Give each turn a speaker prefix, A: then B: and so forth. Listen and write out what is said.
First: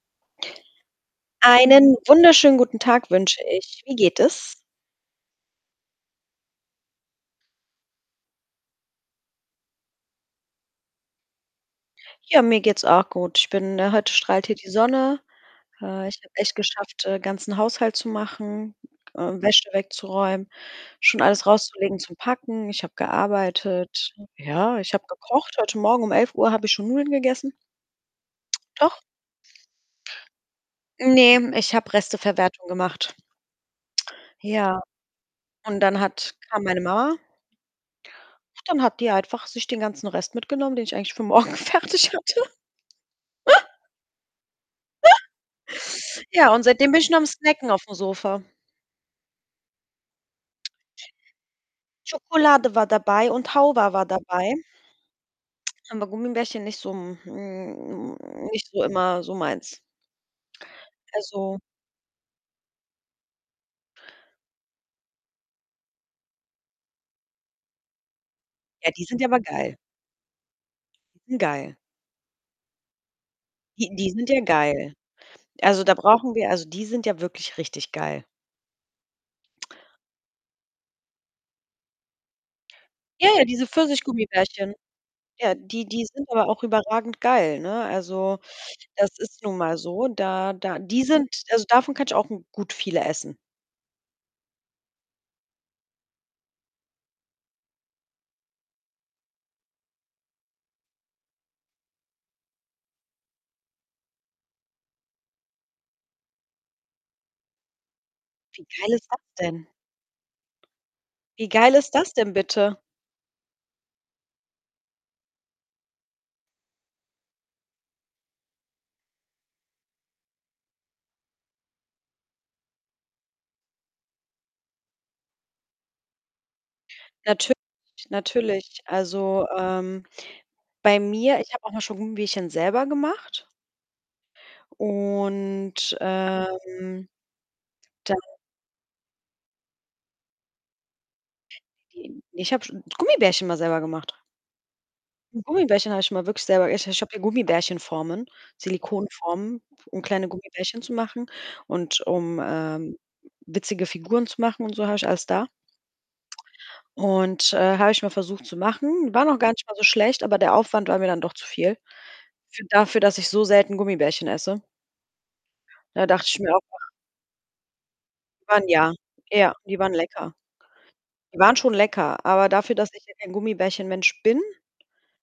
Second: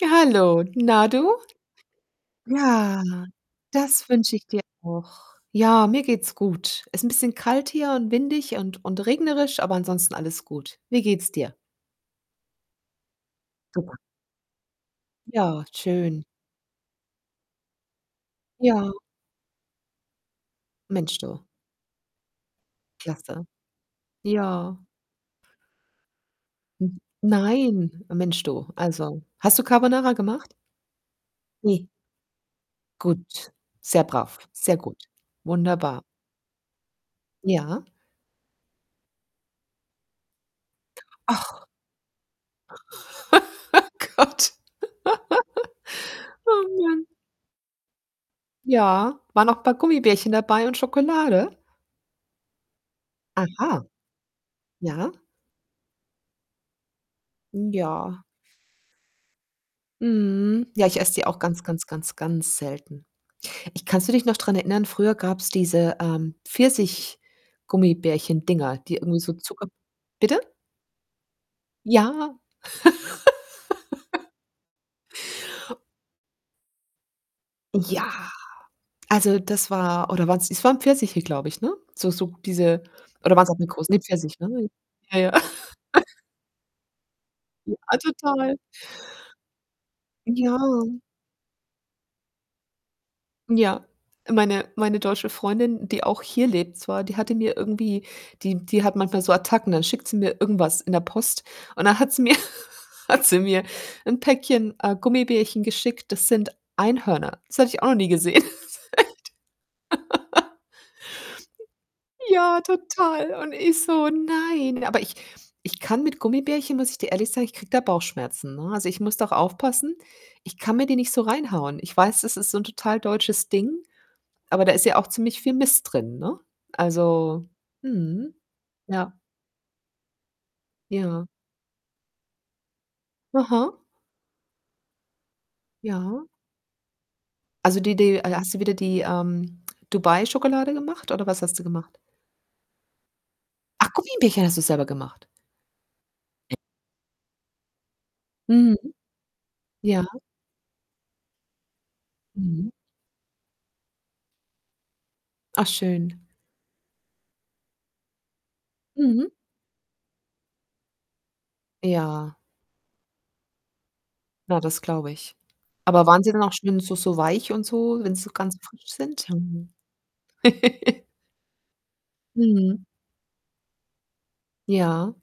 A: Hallo, na du?
B: Einen wunderschönen guten
A: Ja,
B: Tag wünsche ich. Wie
A: das
B: geht
A: wünsche ich
B: es?
A: dir auch. Ja, mir geht's gut. Ist 'n bisschen kalt hier und windig und und regnerisch, aber ansonsten alles gut. Wie geht's dir?
B: Ja, mir geht's auch gut. Ich bin ne,
A: Super.
B: heute strahlt hier die Sonne.
A: Ja,
B: Äh, ich
A: schön.
B: habe echt geschafft, äh, ganzen Haushalt zu machen,
A: Ja.
B: äh, Wäsche wegzuräumen,
A: Mensch
B: schon
A: du.
B: alles rauszulegen, zum Packen, ich habe
A: Klasse.
B: gearbeitet. Ja,
A: Ja.
B: ich habe gekocht. Heute Morgen um 11:00 habe ich schon
A: Hm,
B: Nudeln gegessen.
A: nein. Mensch, du,
B: Doch.
A: also hast du Carbonara gemacht?
B: Ne, ich
A: Ne.
B: habe Resteverwertung gemacht.
A: Gut, sehr brav, sehr
B: Ja,
A: gut.
B: und dann
A: Wunderbar.
B: hat kam meine Mama
A: Ja?
B: ach, dann hat die einfach sich den ganzen Rest mitgenommen, den ich eigentlich für morgen
A: Ach!
B: fertig hatte.
A: Gott.
B: Ja, und
A: Oh
B: seitdem bin
A: Mann.
B: ich nur am snacken auf'm Sofa.
A: Ja, war noch paar Gummibärchen dabei und Schokolade?
B: Schokolade war dabei und
A: Aha!
B: Halva war dabei.
A: Ja?
B: Aber Gummibärchen nicht so, hm
A: Hm,
B: hm,
A: ja.
B: nicht so immer so meins.
A: Mhm, ja, ich esse die auch
B: Also
A: ganz, ganz, ganz, ganz selten. Ich kannst du dich noch dran erinnern? Früher gab's diese, ähm, Pfirsich-Gummibärchen-Dinger,
B: Ja,
A: die
B: die
A: irgendwie
B: sind ja
A: so
B: aber
A: Zucker
B: geil.
A: bitte?
B: Hm, geil.
A: Ja.
B: Die die sind ja geil. Also, da brauchen wir also die sind ja wirklich richtig geil.
A: Ja, also das war oder waren's es waren Pfirsiche, glaube ich, ne? So so diese
B: Ja,
A: oder
B: ja,
A: waren's
B: diese
A: Aprikosen ne, Pfirsiche, ne?
B: Pfirsichgummibärchen.
A: Ja, ja.
B: Ja, die die sind aber auch überragend geil, ne?
A: Ja,
B: Also,
A: total.
B: das ist nun mal so, da
A: Ja.
B: da die sind also davon kann ich auch n gut viele essen.
A: Ja, meine meine deutsche Freundin, die auch hier lebt zwar, die hatte mir irgendwie die die hat manchmal so Attacken, dann schickt sie mir irgendwas in der Post und dann hat sie mir hat sie mir 'n Päckchen, äh, Gummibärchen geschickt, das sind Einhörner. Das hatte ich auch noch nie gesehen. [unintelligible] echt.
B: Wie geil ist das denn? Wie geil ist das denn
A: Ja,
B: bitte.
A: total. Und ich so: „Nein“, aber ich ich kann mit Gummibärchen muss ich dir ehrlich sagen, ich kriege da Bauchschmerzen, ne, also ich muss doch aufpassen, ich kann mir die nicht so reinhauen. Ich weiß, es ist so 'n total deutsches Ding, aber da ist ja auch ziemlich viel Mist drin, ne? Also
B: Natürlich,
A: mhm.
B: natürlich.
A: Ja.
B: Also, ähm, bei
A: Ja.
B: mir ich habe auch mal schon Gummibärchen selber gemacht
A: Aha.
B: und,
A: Ja.
B: ähm,
A: Also die die
B: dann
A: äh, hast du wieder die, ähm, Dubai-Schokolade gemacht oder was hast du gemacht?
B: [unintelligible] ich habe schon Gummibärchen mal selber
A: Ach,
B: gemacht.
A: Gummibärchen hast du selber gemacht.
B: Gummibärchen habe ich immer wirklich selber ich ich habe hier Gummibärchen-Formen,
A: Mhm.
B: Silikonformen, um
A: Ja.
B: kleine Gummibärchen zu machen und um,
A: Mhm.
B: äh, witzige Figuren zu machen und so, habe ich alles da.
A: Ach schön.
B: Und, äh, habe ich mal versucht zu machen. Waren
A: Mhm.
B: auch gar nicht mal so schlecht, aber der Aufwand war mir dann doch zu viel,
A: Ja.
B: für dafür, dass ich so selten Gummibärchen
A: Na,
B: esse.
A: das glaube ich. Aber
B: Da
A: waren
B: dachte
A: sie
B: ich
A: dann
B: mir
A: auch
B: auch
A: schön
B: noch
A: so so weich und so, wenn sie so ganz
B: Waren
A: frisch
B: ja.
A: sind?
B: Ja,
A: Mhm.
B: die waren lecker. Die waren schon lecker, aber dafür,
A: Mhm.
B: dass ich ja gar kein Gummibärchen Mensch bin
A: Ja.